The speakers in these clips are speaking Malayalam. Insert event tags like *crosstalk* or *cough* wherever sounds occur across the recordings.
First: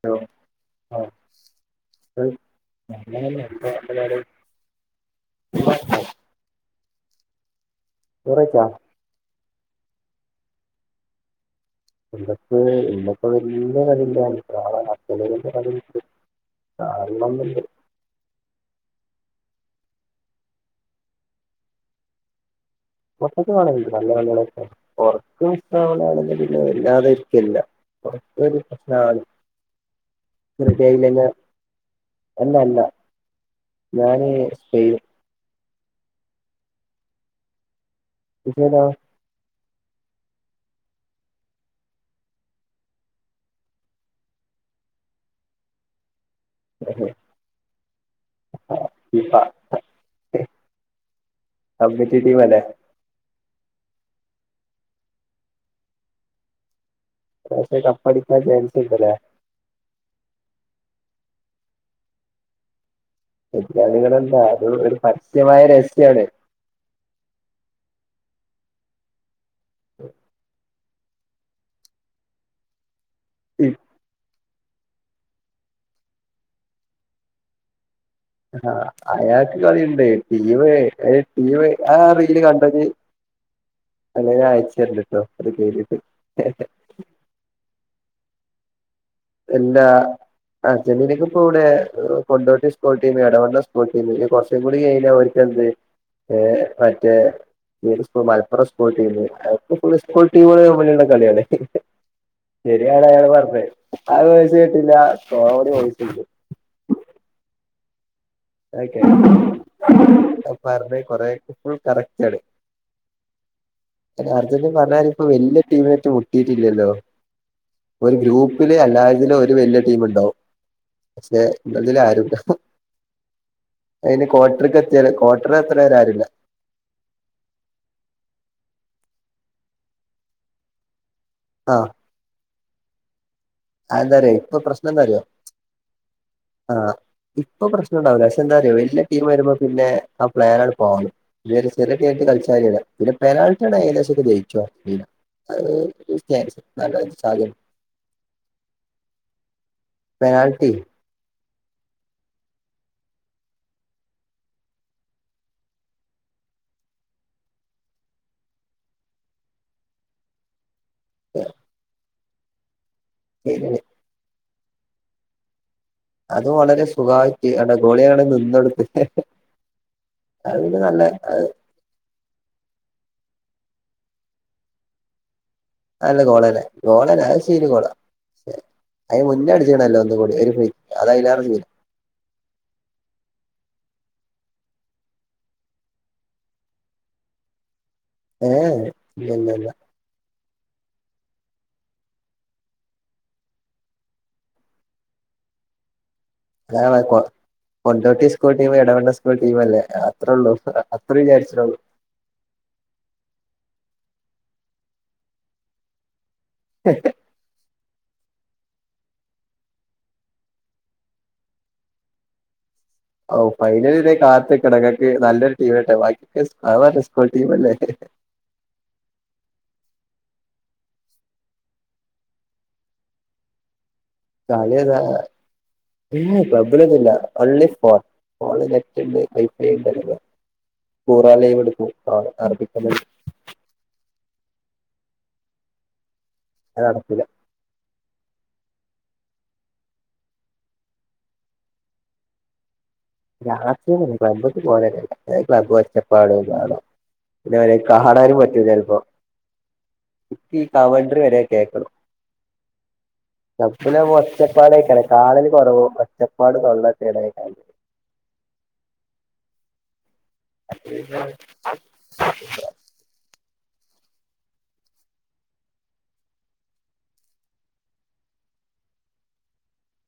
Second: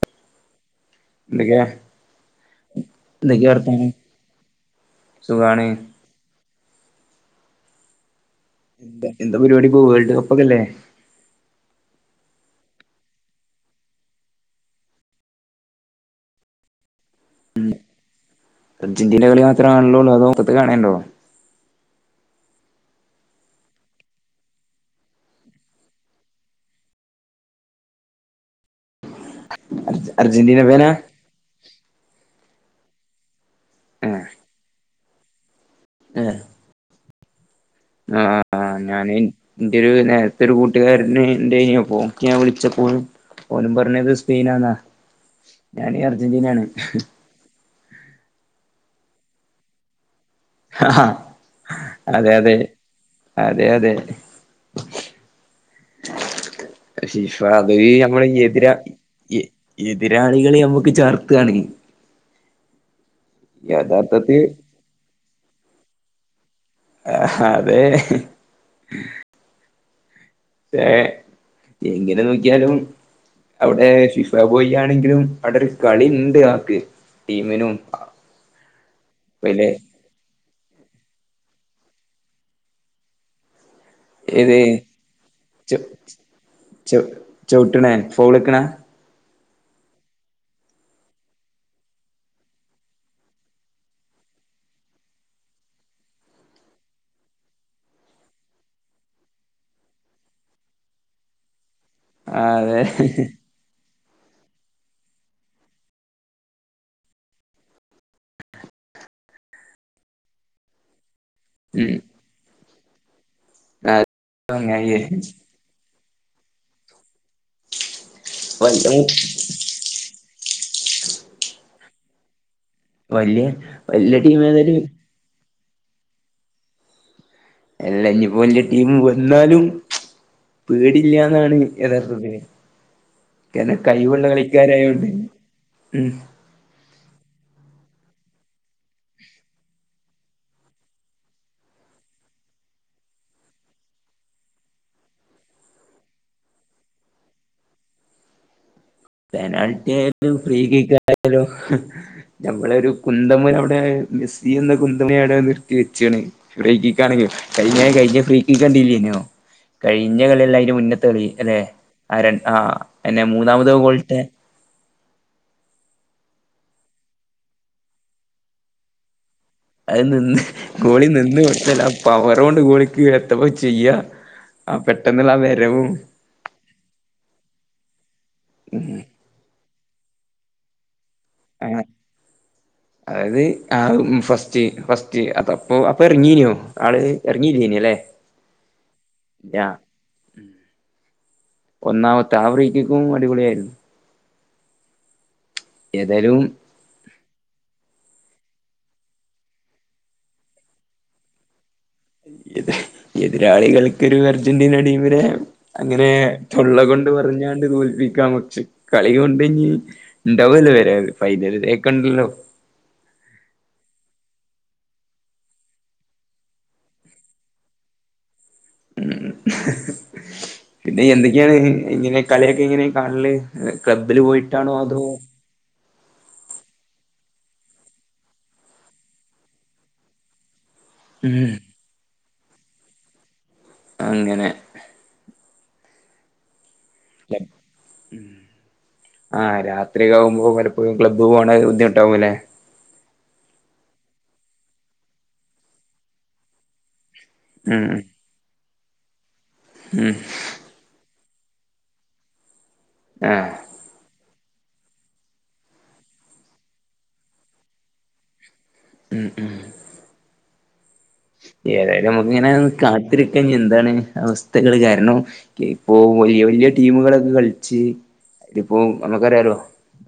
അലോ ആ എന്തൊക്കെയാ ന്താപ്പാട് സുഖണ് ചോറയ് ചോ എന്താ പരിപാടി ഇപ്പോ വേൾഡ് കപ്പ് ഒക്കെല്ലേ. ഇന്നപ്പോ ഇന്നപ്പോ വല്യ കളിയിന്റെനാളെ അർജന്റിന്റെ കളിണ്ട്‌ ആ അയ്ന്നുല്ല അർജന്റീന കളിമാത്ര ണോ അതൊ മൊത്തത്തിൽ കാണല്ണ്ടോ. മൊത്തത്തിൽ കാണലിണ്ട് നല്ലകളികളൊക്കെ ഒറക്ക് മിസ ക ആണെങ്കിൽ പിന്നെ വല്ലാതെരിക്കിലില്ല. ഒക്കൊര് പ്രശ്നാണ്. അർജന്റീന റടി ഫാനാ ആയില്ല ല ഞാനെ സ്പെയ്ൻ ഏഹ്. ആഹ് ആഹ് ഇജ്ജേതാ? ഞാന് ഇന്റെയൊരു നേരത്തെ ഒരു കൂട്ടുകാരന് ഇണ്ടേന്യു അപ്പൊ ഓൻക്ക് ഞാൻ വിളിച്ചപ്പോ. ഓനും പറഞ്ഞത് സ്പെയിനാന്നാ ഞാൻ അർജന്റീനയാണ്. ആഇ ഹ ഹഹ അതെ ടീം അതെ. അല്ലേ അതെയതെ. ഫിഫ അത് പക്ഷെ ഞമ്മള് കപ്പടിക്കാൻ എതിരാ ചാൻസ് ഉണ്ടല്ലേ എ എതിരാളികളേം നമ്മുക്ക് ചർത്താണ് എതിരാളികൽ ആരും യഥാർത്ഥത്തിൽ അത് ഒരു പരസമായരഹസ്യാണ്. ആഹാ അതെ. ഒ ഏഹ് എങ്ങനെനോക്കിയാലും ഈ അവിടെ ഫിഫ് പോയി ആണെങ്കിലും അവിടെ ഒരു കളി ഇണ്ട് ആൾക്ക് ടീമിനും. ആ അയാക്ക് പിന്നെ കളിണ്ട് ടീമ് എ ടീമ് ആ റീയിൽ കണ്ടജി. അലേൽ ഞാൻ ഇത് അയ ച്ച് തരണ്ട്ട്ടോ അത് കയിഞ്ഞിട്ട്. ച്ചൊ ചൊവ്ട്ടെണെ ഫൗൾക്കണേ എല്ലാ അർജന്റീനക്ക് ഇപ്പോ ഇവിടെ Kondotty school team Edavanna school team ഇനികൊറ റച്ചുംകൂടികയ്ഞ്ഞ ഓർക്കെന്ത്‌ ഏ മറ്റേ മലപ്പുറം സ്ക്കൂൾ ടീം അതിപ്പോ സ്ക്കൂൾ ടീം തമ്മിൽള്ള കളിയാണ്. ആ അതെ ശരിയാണ് അയാള് പറഞ്ഞേ ആ വോയിസ് കെട്ടില്ല കോമടി വോയിസ്‌ണ്ട്‌ തൊക്കെ പറഞ്ഞ കൊറെക്കെ ഫുൾ ഉം കറക്റ്റാണ്. അർജൻ അങ്ങായി റ്റീംപറഞാരി ഇപ്പ വല്യാ ടീമായിട്ട് *unintelligible* ഒര് ഗ്രൂപ്പില് വല്ല അല്ലാ *unintelligible* വല്യ ടീമിണ്ടാവും പക്ഷെ ഇവരതിൽ ആരുണ്ടാകും വല്യേ.. അയിന് ക്വാട്ടർക്ക് എത്തിയാല് കൊട്രർ എത്ത്ണവരെ ആരുല്ല അലനിപ്പോ വല്യ ടീം വന്നാലും. പേടില്യാന്നാണ് യഥാർത്ഥത്തില് കാരണം കഴിവുള്ള അയ്ന്താറിയൊ ഇപ്പൊ കളിക്കാരായോണ്ട് പ്രശ്നന്താറിയൊ ഉം ആ ഇപ്പൊ പ്രശ്നംണ്ടാവൂല്ല പക്ഷെ എന്താറിയോ വല്യ ടീം വരുമ്പോ പിന്നെ ആ പ്ലെൻ പാളും ഇവര് ബ്രസീലായിട്ട് കളിച്ചാല പിന്നെ പെനാൾട്ടി ആയെനെശം ഓല് ജയിച്ചും. അഹ്സ പെനാൾട്ടി ആയാലും ഫ്രീ പെനാൾട്ടി കിക്കായാലും. ഞമ്മളൊ ഒരു കുന്തമൻ അവിടെ മെസ്സി എന്ന കുന്തമനെ അവിടെ നിർത്തി വെച്ചിണ്. ഫ്രീകിക്കാണെകിലും കയിഞ്ഞ കയിഞ്ഞ ഫ്രീകിക്കണ്ടീല്യേനൊ കഴിഞ്ഞകളിയല്ല അയ്ന്റെ മുനത്തെ തളി അല്ലെ ആര് ആഹ് എന്നെ മൂന്നാമത് ബോളിട്ടെ അത് വളരെ സുഖായിട്ട് അടെ ഗോളിയങ്ങ് നിന്നൊടുത്ത്. അത് നിന്ന് അത് പിന്നെ നല്ല ഗോളി നിന്ന് കൊടുത്തല്ല. അപ്പ പവരൊണ്ട് ഗോളിക്ക് എത്തപ്പോ ചെയ്യാ ആ പെട്ടെന്നുള്ള ആഹ് വരവും ല്ല ഗോളല്ലേ ഗോളല്ല ശീത് ഗോളാ ഹ്യൂമ് മുന്നേ അടിച്ചേണല്ലോ ഒന്നൂടി അത് അയിലെറങ്ങി ആ അതായത് ആഹ് ഫസ്റ്റ് ഫസ്റ്റ് അതപ്പോ അപ്പൊ ഇറങ്ങീനോ. ആള് ഇറങ്ങിനില്ലേ ഏഹ് ഇല്ലല്ലല്ല ഒന്നാമത്തെ ആഫ്രിക്കക്കും അടിപൊളിയായിരുന്നു ഏതായാലും ക്കാണേ കൊ Kondotty school team Edavanna school team അല്ലേ അത്രേള്ളൂ അത്ര വിചാരിച്ചിള്ളൂ. എതിരാളികൾക്കൊരു അർജന്റീന ടീമിനെ അങ്ങനെ തൊള്ള കൊണ്ട് പറഞ്ഞാണ്ട് തോൽപ്പിക്കാന്ന് പക്ഷെ കളി കൊണ്ടേഞ്ഞി ഇണ്ടാവല്ലോ വരാൻ അവര് ഫൈനൽ ഡേക്കൊണ്ടല്ലോ ഓഹ് ഫൈനല് വരെ കാത്ത്കണം ഇങ്ങക് നല്ലൊരു ടീം ആട്ടെ അത് മറ്റേ സ്കൂൾ ടീം അല്ലേ ഉം പിന്നെ എന്തൊക്കെയാണ് ഇങ്ങനെ കളിയൊക്കെ ഇങ്ങനെ കാണല് ക്ലബ്ബില് പോയി കളിയതാ ക്ലബ്ബിലൊന്നുല്ല ഒൺലി ഫോൺ. ഫോണി നെറ്റിണ്ട് വൈഫൈ ഇണ്ടല്ലപ്പം *unintelligible* ഉം ലൈവ് എടുക്കും *unintelligible* അങ്ങനെ അത് നടക്കൂല്ല. യ ആഹ് രാത്രിക്കിവുമ്പോ പലപ്പോഴും ക്ലബ്ബ് പോകണ ബുദ്ധിമുട്ടാവുല്ലേ. രാത്രി ക്ലബ്ബ് പോവലെനെല്ല ക്ലബ് ഒച്ചപ്പാടും ബഹളോം പിന്നവരെ ഉം കാണാനും പറ്റൂല ചിലപ്പോ. ഉം ഫിഫ എൻട്രി വരെ കേൾക്കണം. ആഹ് *unintelligible* ഒച്ചപ്പാടൊക്കാണ് കാലില് കുറവും ഒച്ചപ്പാട് *unintelligible* ഇടേക്കാല് മ് മ് ഏതായാലും നമുക്കിങ്ങനെ കാത്തിരിക്കാൻ എന്താണ് അവസ്ഥകള് കാരണം. ഇപ്പൊ വലിയ വലിയ ടീമുകളൊക്കെ കളിച്ച് അതിപ്പോ നമ്മുക്കറിയാലോ.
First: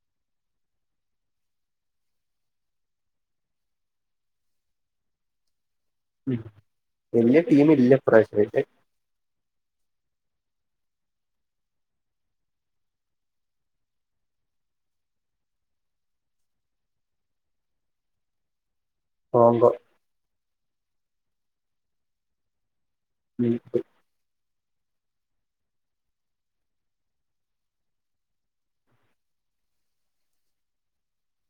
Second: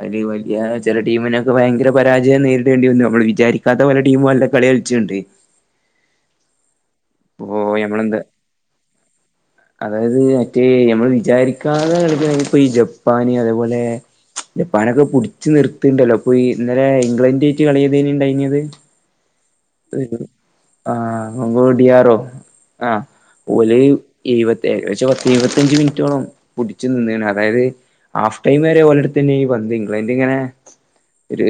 അയില് വലിയ ചില ടീമിനൊക്കെ ഭയങ്കര പരാജയം നേരിടേണ്ടി വന്നു നമ്മൾ വിചാരിക്കാത്ത പല ടീമും അല്ല കളിക ച്ചിണ്ട്. ഉം പോ ഞമ്മളെന്താ അതായത് മറ്റേ ഞമ്മള് വിചാരിക്കാത കളിക്ക ഇപ്പോ ഈ ജപ്പാന് അതേപോലെ ജപ്പാനൊക്കെ പുടിച്ച് നിർത്തിണ്ടല്ലോ അപ്പൊ ഈ ഇന്നലെ ഇംഗ്ലണ്ട് ആയിട്ട് കളി ഏതായ്നിഇണ്ടയ്ന്യത് ഓങ്കോ ആഹ് ഓങ്കോ ഡി ആറോ ആഹ് ഉം ഓല് ഇരുപത്തേഴ് പക്ഷ പത്ത് ഇരുപത്തഞ്ച് മിനിറ്റോളം പുടിച്ചു നിന്നേണ് അതായത് ഹാഫ് ടൈം വരെ ഓലെട്തന്നെ ഈ പന്ത് ഇംഗ്ലണ്ടിങ്ങനെ ഒരു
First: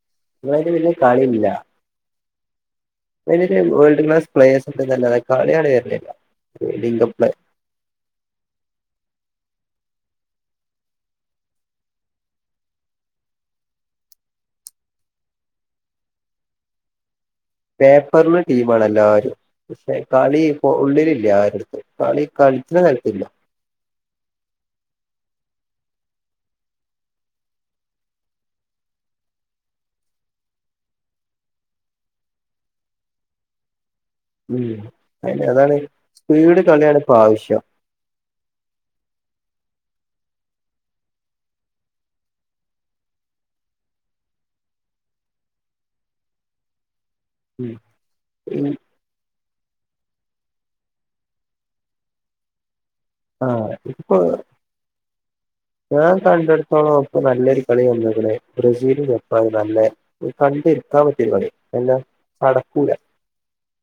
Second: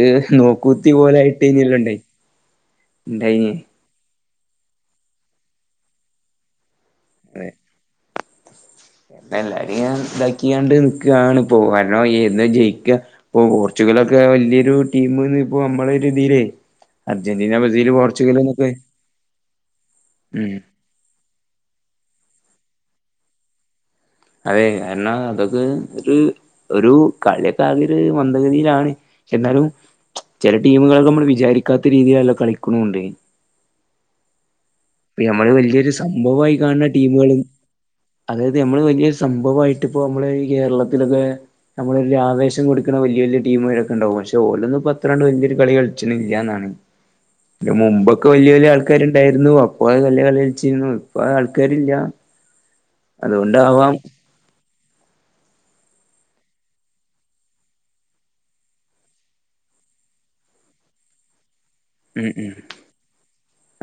അതിന് നോക്കൂത്തി വലിയ പോലൊയിട്ട്ന്നില്ലണ്ടേ വരു വേൾഡ്ക്ലാസ് പ്ലേഴസ്ണ്ട് *unintelligible* കളിയ *unintelligible* അതെ എല്ലാരും ഇങ്ങനെ ഇതാക്കിയാണ്ട് നിക്കുവാണ് ഇപ്പൊ കരണം ഏതാ ജയിക്ക ഇപ്പൊ പോർച്ചുഗലൊക്കെ വലിയൊരു ടീംന്ന് ഇപ്പോ നമ്മളൊരു തിലേ അര്ജന്റീന പേപ്പറിന് ടീമ് ആണ് എല്ലാരും പക്ഷെ കളി ഉം ഇപ്പോ ഉള്ളിലില്ല ആരുടുത്തും കളി കളിക്കണ കാര്യത്തിലില്ല അതെ എന്നാ അതൊക്കെ ഒരു ഒരു കളിയൊക്കെ ആകെ ഒരു മന്ദഗതിയിലാണ് എന്നാലും ചില ടീമുകള് നമ്മള് വിചാരിക്കാത്ത രീതിയിലല്ലോ കളിക്കു ന്നു ണ്ട് ഉം പിന്നെ അയിന് നമ്മള് അതാണ് വല്ല്യോ രു സംഭവാ യി സ്പീഡ് കാണുന്ന കളിയാണ് ഇപ്പോ ടീമുകളും ആവശ്യം അതായത് നമ്മള് വലിയ സംഭവായിട്ട് ഇപ്പോ നമ്മള് ഈ കേരളത്തിലൊക്കെ നമ്മള് വല്യ ആവേശം കൊടുക്കണ വലിയ വലിയ ടീം രൊക്കെണ്ടാവും പക്ഷെ ഓലൊന്നും ഇപ്പം അത്ര കണ്ട് വലിയൊരു കളി കളിച്ചണില്ല എന്നാണ് *inaudible* ഇതിന് മുമ്പൊക്കെ വലിയ വലിയ ആൾക്കാരുണ്ടായിരുന്നു അപ്പൊ അത് നല്ല കളി കളിച്ചിരുന്നു ഇപ്പൊ ആൾക്കാരില്ല ആഹ് അതുകൊണ്ടാവാം ഇപ്പൊ ഞാൻ കണ്ടിടത്തോളം ഇപ്പം നല്ലൊരു കളി വന്നണെക്കണേ ബ്രസീലും ജപ്പാനും നല്ലെ കണ്ടെടുക്കാൻ പറ്റിയൊരു കളിയാണ് ഉം ഉം അടക്കൂല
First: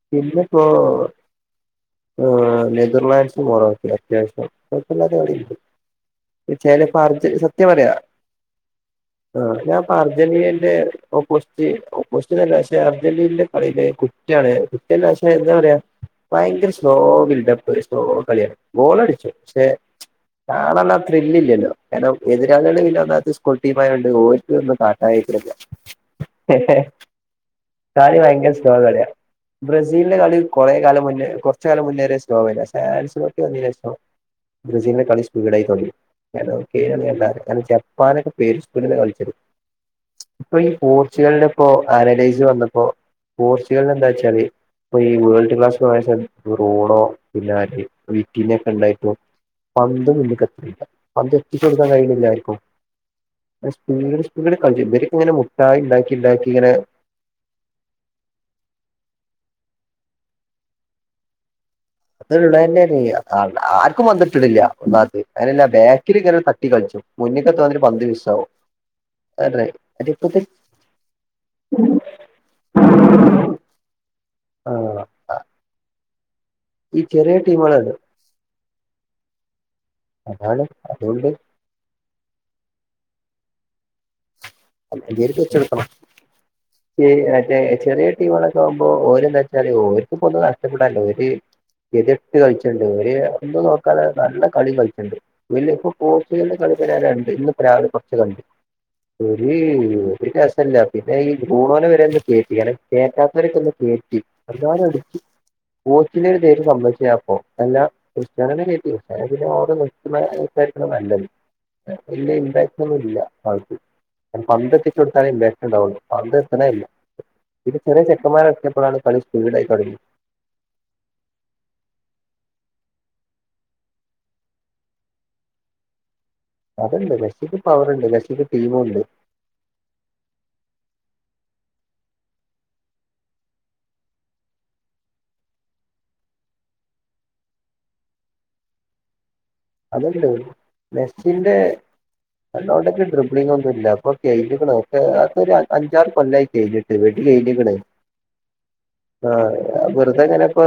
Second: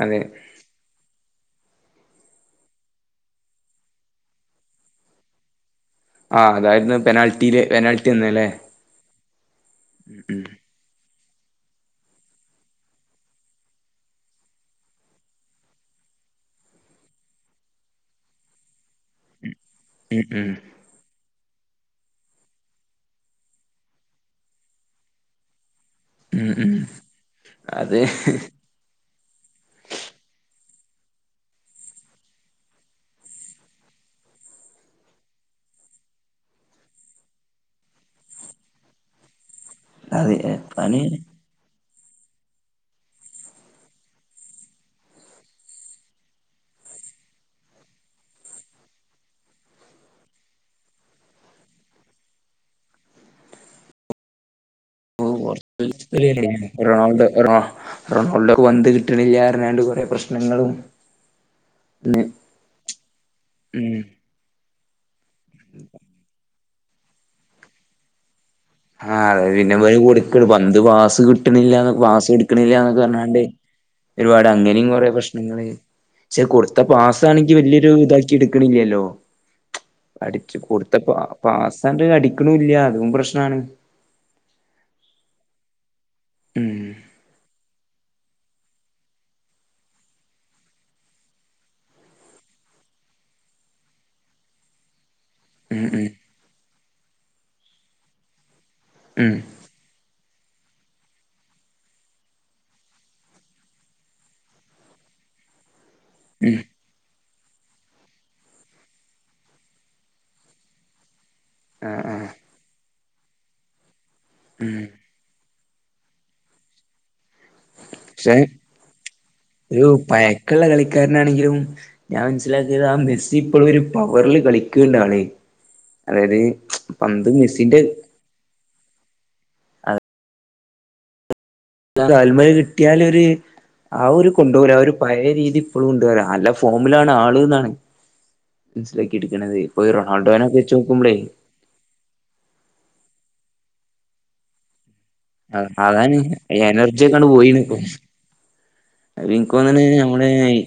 അതെ പിന്നെ ഇപ്പോ ആഹ് നെതർലാൻഡ്സും മോറോക്കെ യാ കൊഴപ്പം ഇല്ലാത്ത കളി ആയിരിക്കും ആ അതായിരുന്നു *unintelligible* അർജൻ പെനാൽറ്റിയിലെ സത്യം പറയാ പെനാൽറ്റി എന്നല്ലേ ആഹ് ഞാൻപ്പൊ ഉം അർജന്റീനന്റെ ഒഓസ്റ്റ ഒസ്റ്റൻല്ല പക്ഷെ അർജന്റീനന്റെ കളിയിലെ *unintelligible* എന്താ പറയാ ഭയങ്കര സ്ലോ ബിൽഡപ്പ് സ്ലോ കളിയാണ് ബോ ളടിച്ചു ക്ഷെ ഉം ഉം കാണ ത്രില്ലില്ലല്ലോ കാരണം എതിരാളി ഒ ള്ള *unintelligible* സ്കൂൾ ടീം ഓറ്റ ഒന്നും കാട്ടാരിക്കില്ല ഉം ഉം അതെ സ്‌ലോ കളിയാണ് ബ്രസീലിന്റെ കളി കുറെ കാലം മുന്നേ കൊറച്ച് കാലം മുന്നേ വരെസ്‌ലോ വരാഞ്ചാൻസ് *unintelligible* *unintelligible* ബ്രസീലിനെ കളി സ്പീഡായി തോന്നി കാരണം ജപ്പാനൊക്കെ *unintelligible* കളിച്ചത് ഇപ്പൊ ഈ അതെ പോർച്ചുഗലിന്റെ ഇപ്പൊ ആരലൈ സ് വന്നപ്പൊ പോർച്ചുഗല് എന്താ വെച്ചാല്ഇപ്പൊ ഈ വേൾഡ് ക്ലാസ് പ്രസ റൂണോ ബിനാലെ വീട്ടിന്ന് ന ക്കെ ണ്ടായിപ്പോ പന്തും നിനക്ക് എത്തില്ല പന്ത് എത്തിച്ച് കൊടുക്കാൻ കഴിയുന്നില്ലാരിക്കും സ്പീഡി സ്പീഡി *unintelligible* ഓ *unintelligible* റൊണാൾഡോ റൊ റൊണാൾഡോക്ക് പന്ത് കിട്ടണില്ലാഞ്ഞാണ്ട് കുറേ പ്രശ്നങ്ങളും ഇന്ന് അത് ഉള്ളത് തന്നെയല്ലേ ഉം ആർക്കും പന്ത് കിട്ടണില്ല ഒന്നാത്ത് അങ്ങനല്ല ബാക്കിൽ ഇങ്ങനൊരു കളിച്ചു *unintelligible* പന്ത് മിസ്സാ വും ആഹ് അതെ പിന്നെ കൊടുക്കല് പന്ത് പാസ് കിട്ടണില്ല പാസ് എടുക്കണില്ലന്നൊക്കെ പറഞ്ഞാണ്ട് ഒരുപാട് ആ അങ്ങനെയും കുറേ പ്രശ്നങ്ങള് പക്ഷെ കൊടുത്ത ഈ ചെറിയ പാസ്സണെങ്കി ടീമുകളാണ് വലിയൊരു ഇത എടുക്കണില്ലല്ലോ അടിച്ചു അതാണ് കൊടുത്ത പ്പൊ ആ അതുകൊണ്ട് പാസ് - അതാണ്ട് അടിക്കാണുമില്ല അതും പ്രശ്നാണ് എരിക്ക് വെച്ചെടുത്തണം *unintelligible* ഉം മറ്റേ ചെറിയ ടീമുകളൊക്കെ ആകുമ്പോ ഓര്ന്ന് വച്ചാല് ഓർക്ക് ഇപ്പൊ ഒന്നും നഷ്ടപ്പെടാനില്ല ഓര് എതിട്ട് കളിച്ചിട്ടുണ്ട് ഓര് ഒന്നും നോക്കാതെ നല്ല കളിയും കളിക്കുണ്ട് ഇന്നി ഉം പ്പൊ ഉം പോർച്ചുകളുടെ കളി കണ്ട് ഇന്ന് ഇപ്പൊ രാവിലെ കുറച്ച് കണ്ട് ഉം ഓര് ഒരു രസമില്ല പിന്നെ ഈ ഫൂ ണോ ണെ വരെ ഒന്ന് കേറ്റി *unintelligible* കേറ്റാത്തരെയൊക്ക ഒന്ന് കേറ്റി *unintelligible* പോർച്ചുഗിൽ ഉം വരുന്ന് പറഞ്ഞപ്പൊ അല്ല *unintelligible* നിർത്തണം അ തായിരിക്കും നല്ലത് ആഹ് ആഹ് ല്ലേ ഇപ്പൊ ന്നുഇ ല്ല പന്ത് ഉം ഒക്കെ ഇട്ടു കൊടുത്താലെ *unintelligible* ഉണ്ടാവുന്നു പന്ത എത്തണേ ഇല്ല ഇത് ചെറിയ പക്ഷെ ചെക്കന്മാര് എത്തിയപ്പഴാണ് കളി സ്പീഡായി തുടങ്ങിയ ള്ള കളിക്കാരൻ ആണെങ്കിലും ഞാൻ മനസ്സിലാക്കിയത് ആ മെസ്സി ഇപ്പോഴും ഒരു പവറിൽ കളിക്കും ണ്ടാ ണ് അതായത് അത്ണ്ട് പന്ത് മെസ്സിക്ക് മെസ്സിന്റെ പവർ ഉണ്ട് മെസ്സിക്ക് ടീമും ഒ ണ്ട് കാൽമേൽ കിട്ടിയാലൊരു അ ഓര്കൊണ്ടവൂല ആ ഒരു പഴയ രീതി ഇപ്പോളും ഇണ്ട് റയാ നല്ല ഫോമിലാണ് ആള്ന്നാണ് മനസിലക്കി ഇടുക്കണുന്നത് ഇപ്പൊ ഈ റോണാഡോനെ ഒകെ വെച്ച് നോക്കുമ്പളെ അതെ റൊണാൾഡോക്ക് ഡ്രിപിളിങ് ഒന്നും ഇല്ല അപ്പൊ കഴിഞ്ഞക്കണ് ഇപ്പൊ ഒരു അഞ്ചാറ് അതാണ് കൊല്ലായി കഴിഞ്ഞിട്ട് എനർജി വെടി ഒക്കെണ്ട് പോയിണ് കയിഞ്ഞ്ക്ക്‌ണ്. ഇപ്പൊ അത് ഇൻക്ക് തോന്ന്ണ് ആഹ വെറുതെ നമ്മള് ഇങ്ങനെ ഇപ്പൊ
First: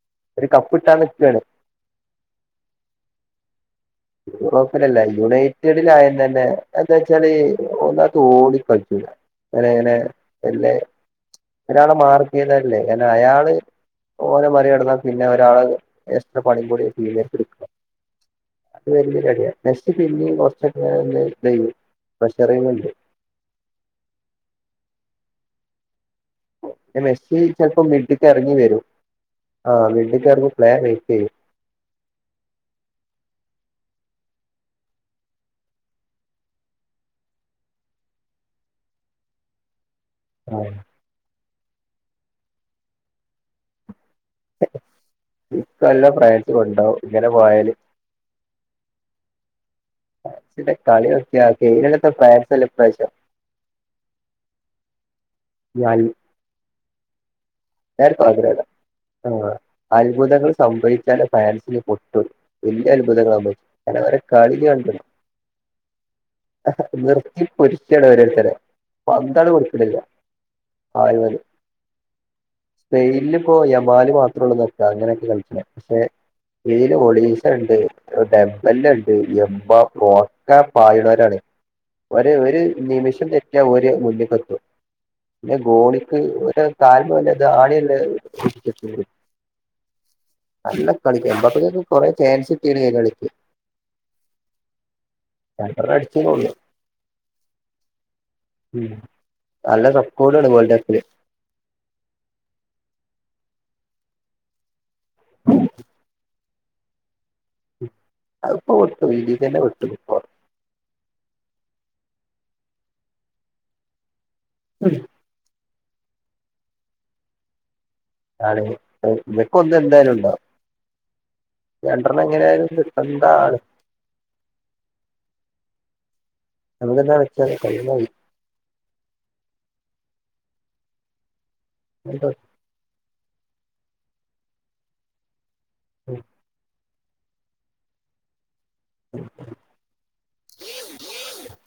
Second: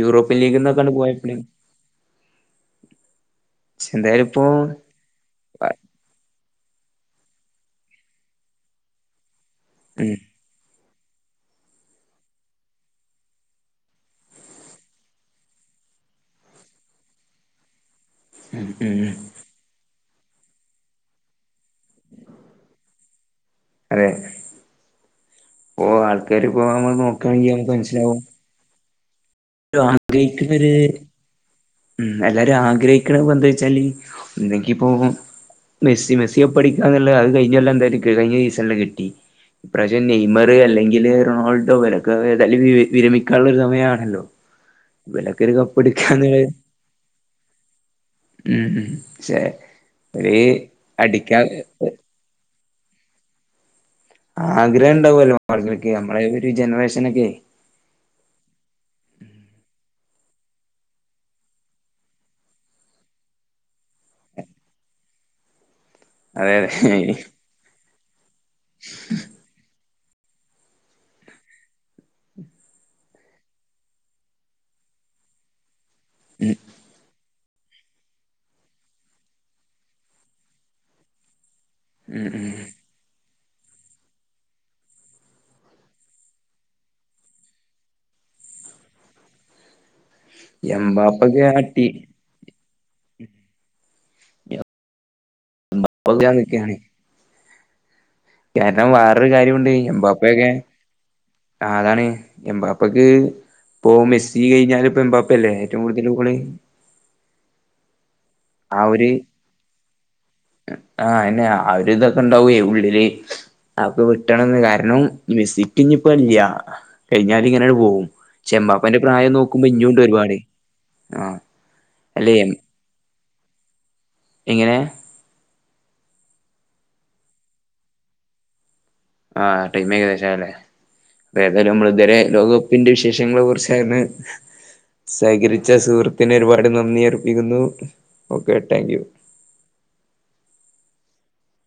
യൂറോപ്യൻ ഒരു ലീഗ്ന്നൊക്കെണ്ട് കപ്പ്ട്ടാൻ പോയപ്പളെ നിക്കാണ് എന്തായാലും ഇപ്പോ യൂറോപ്പിലല്ല യുണൈറ്റ് കുറ്റടിയലും തന്നെ എന്താ വച്ചാല് ഒന്നാമതത്ത് ഓടികളിച്ചൂല. അനങ്ങനെ ഉം അല്ലെ ഒരാളെ മാർക്ക് ചെയ്തല്ലേ അയാള് ഓലെ മറി കടന്ന പിന്നെ ഒരാള് എക്സ്ട്രാ പണിയും കൂടി ടീം ഏറ്റ് എടുക്കും ഉം ഉം വലിയ ഒരു അടിയ നെക്സ്റ്റ് പിന്നെയും കുറച്ചക്കെ ഇങ്ങനെ ന്തേയ്യും പ്രഷറിങ്ണ്ട് അതെ ഒ ആൾക്കാര്പ്പോ നമ്മൾ പിന്നെ മെസ്സി നോക്കായാണെങ്കിൽ നമുക്ക് ചിലപ്പോ മനസ്സിലാവും മിഡ്ക്ക് ഇറങ്ങി വരും ആ മിഡ്ക്ക് ഇറങ്ങി ആഗ്രഹിക്കുന്നഒരു പ്ലെയർ വെയിറ്റ് ചെയ്യും ഉം എല്ലാരും ആഗ്രഹിക്കണ എന്താ വെച്ചാല് ഒന്നെങ്കിപ്പോ മെസ്സി മെസ്സി കപ്പ് അടിക്കാന്ന്ള്ള അത് കഴിഞ്ഞൊല്ലാം എന്തായാലും കഴിഞ്ഞ സീസണില് കിട്ടി ഇപ്രാവശ്യം നെയ്മർ, അല്ലെങ്കില് റൊണാൾഡോ, ഇവരൊക്കെ ഏതായാലും വിരമിക്കാനുള്ള ഒരു സമയമാണല്ലോ? ഇവൽഒകെ ഒരു കപ്പ് ഇക്കൊല്ലം എടുക്കാന്ന് വി ഫ്രാൻസ് കൊണ്ടോവും ഇങ്ങനെ പോയാല് ഉം ഉം ചെ ഫ്രാൻസിന്റെ കളി നോക്കിയ കഴിഞ്ഞകൊല്ലത്തെ ഫാൻസല്ല ഇപ്രാവശ്യം ആഗ്രഹം ഉണ്ടാവുമല്ലോ ആക്ക് നമ്മളെ ഒരു ജനറേഷനൊക്കെ. എല്ലാർക്കും ആഗ്രഹണ്ട് അത്ഭുതങ്ങൾ സംഭവിച്ചാലെ ഫ്രാൻസിന് പൊട്ടു വലിയ അത്ഭുതങ്ങളാണ് ഒലെ കളി കണ്ട്ണോയ്യ് *unintelligible* അതെ അതെ നിർത്തി പൊരിക്കാണ് ഓരോര്ത്തേരെ കൊട്ക്ക്‌ണില്ല *unintelligible* സ്പെയിനില് ഇപ്പോ യമാല് മാത്രം ഉള്ളൂ നിക്ക അങ്ങനെയൊക്കെ കളിക്കിണെ പക്ഷെ ഉം ഇൽ ഒളീസ ഉണ്ട് ഡംൽ ഉണ്ട് എപാ ഒകെ പായുന്നൊർ ആണ് ഉം ഒരു ഉം ഒരു നിമിഷം തെ റ്റിയ ഓര് മുന്നിക്കെത്തും പിന്നെ ഗോണിക്ക് ഒരു കാൽമേൽ ആണില്ലള്ള ഇരുന്നതിൽ നല്ല കളിക്കും എംമ്പാപ്പൊക്കെ ആ എംമ്പാപ്പക്ക്‌ ഒക്കെ ടീ കൊറേ ചാൻസ് കിട്ടീന്ന് ഈ കളിക്ക് രണ്ട്ണം അടിച്ചുന്നേ എംമ്പാപ്പ ഒള്ളു നിക്കാണ് കാരണം വേറൊരു കാര്യമുണ്ട് നല്ല എമ്പാപ്പയൊക്കെ. റെക്കോർഡാണ് വേൾഡ് കപ്പില് ആ അതാണ് എംപാപ്പക്ക് ഇ പോ മെസ്സി കഴിഞ്ഞാൽ ഇപ്പ എമ്പാപ്പയല്ലേ ഏറ്റവും കൂടു *unintelligible* അത്ഇപ്പൊ പൊട്ടും ഇതിൽ തന്നെ പൊട്ടും ആഹ അന്നെ അ ഒരു ഇതൊക്കെ ഇണ്ടാവേ ഉള്ളില് അപ്പോ കിട്ടണം കാരണം മേസിക്ക് ഇഞ്ഇപ്പോ ഇല്ല്യ കഴിഞ്ഞാല് ഇങ്ങനെപോവും ആണ് എംമ്പാപ്പന്റെ പ്രായം നോക്കുമ്പോ ഇവക്കൊന്ന് ഇഞ്ഞൊണ്ട് എന്തായാലും ഒരുപാട് ഉണ്ടാവും ആ അല്ലേ എന്താണ് എങ്ങനെ നമ്മക്ക് ന്നാ വെച്ചാലോ ടൈം ആയി ആ ടൈം ഏകദേശയില്ലേ അപ്പ ഏതായാലും നമ്മൾ ഇതുവരെ കഴിയുന്ന ലോക ക കപ്പിന്റെ വിശേഷങ്ങളെ കുറിച്ചായിരുന്നു സഹകരിച്ച സുഹൃത്തിന് ഒരുപാട് നന്ദി ഏർ ബിക്കുന്നു ഓക്കെ താങ്ക് യൂ *unintelligible*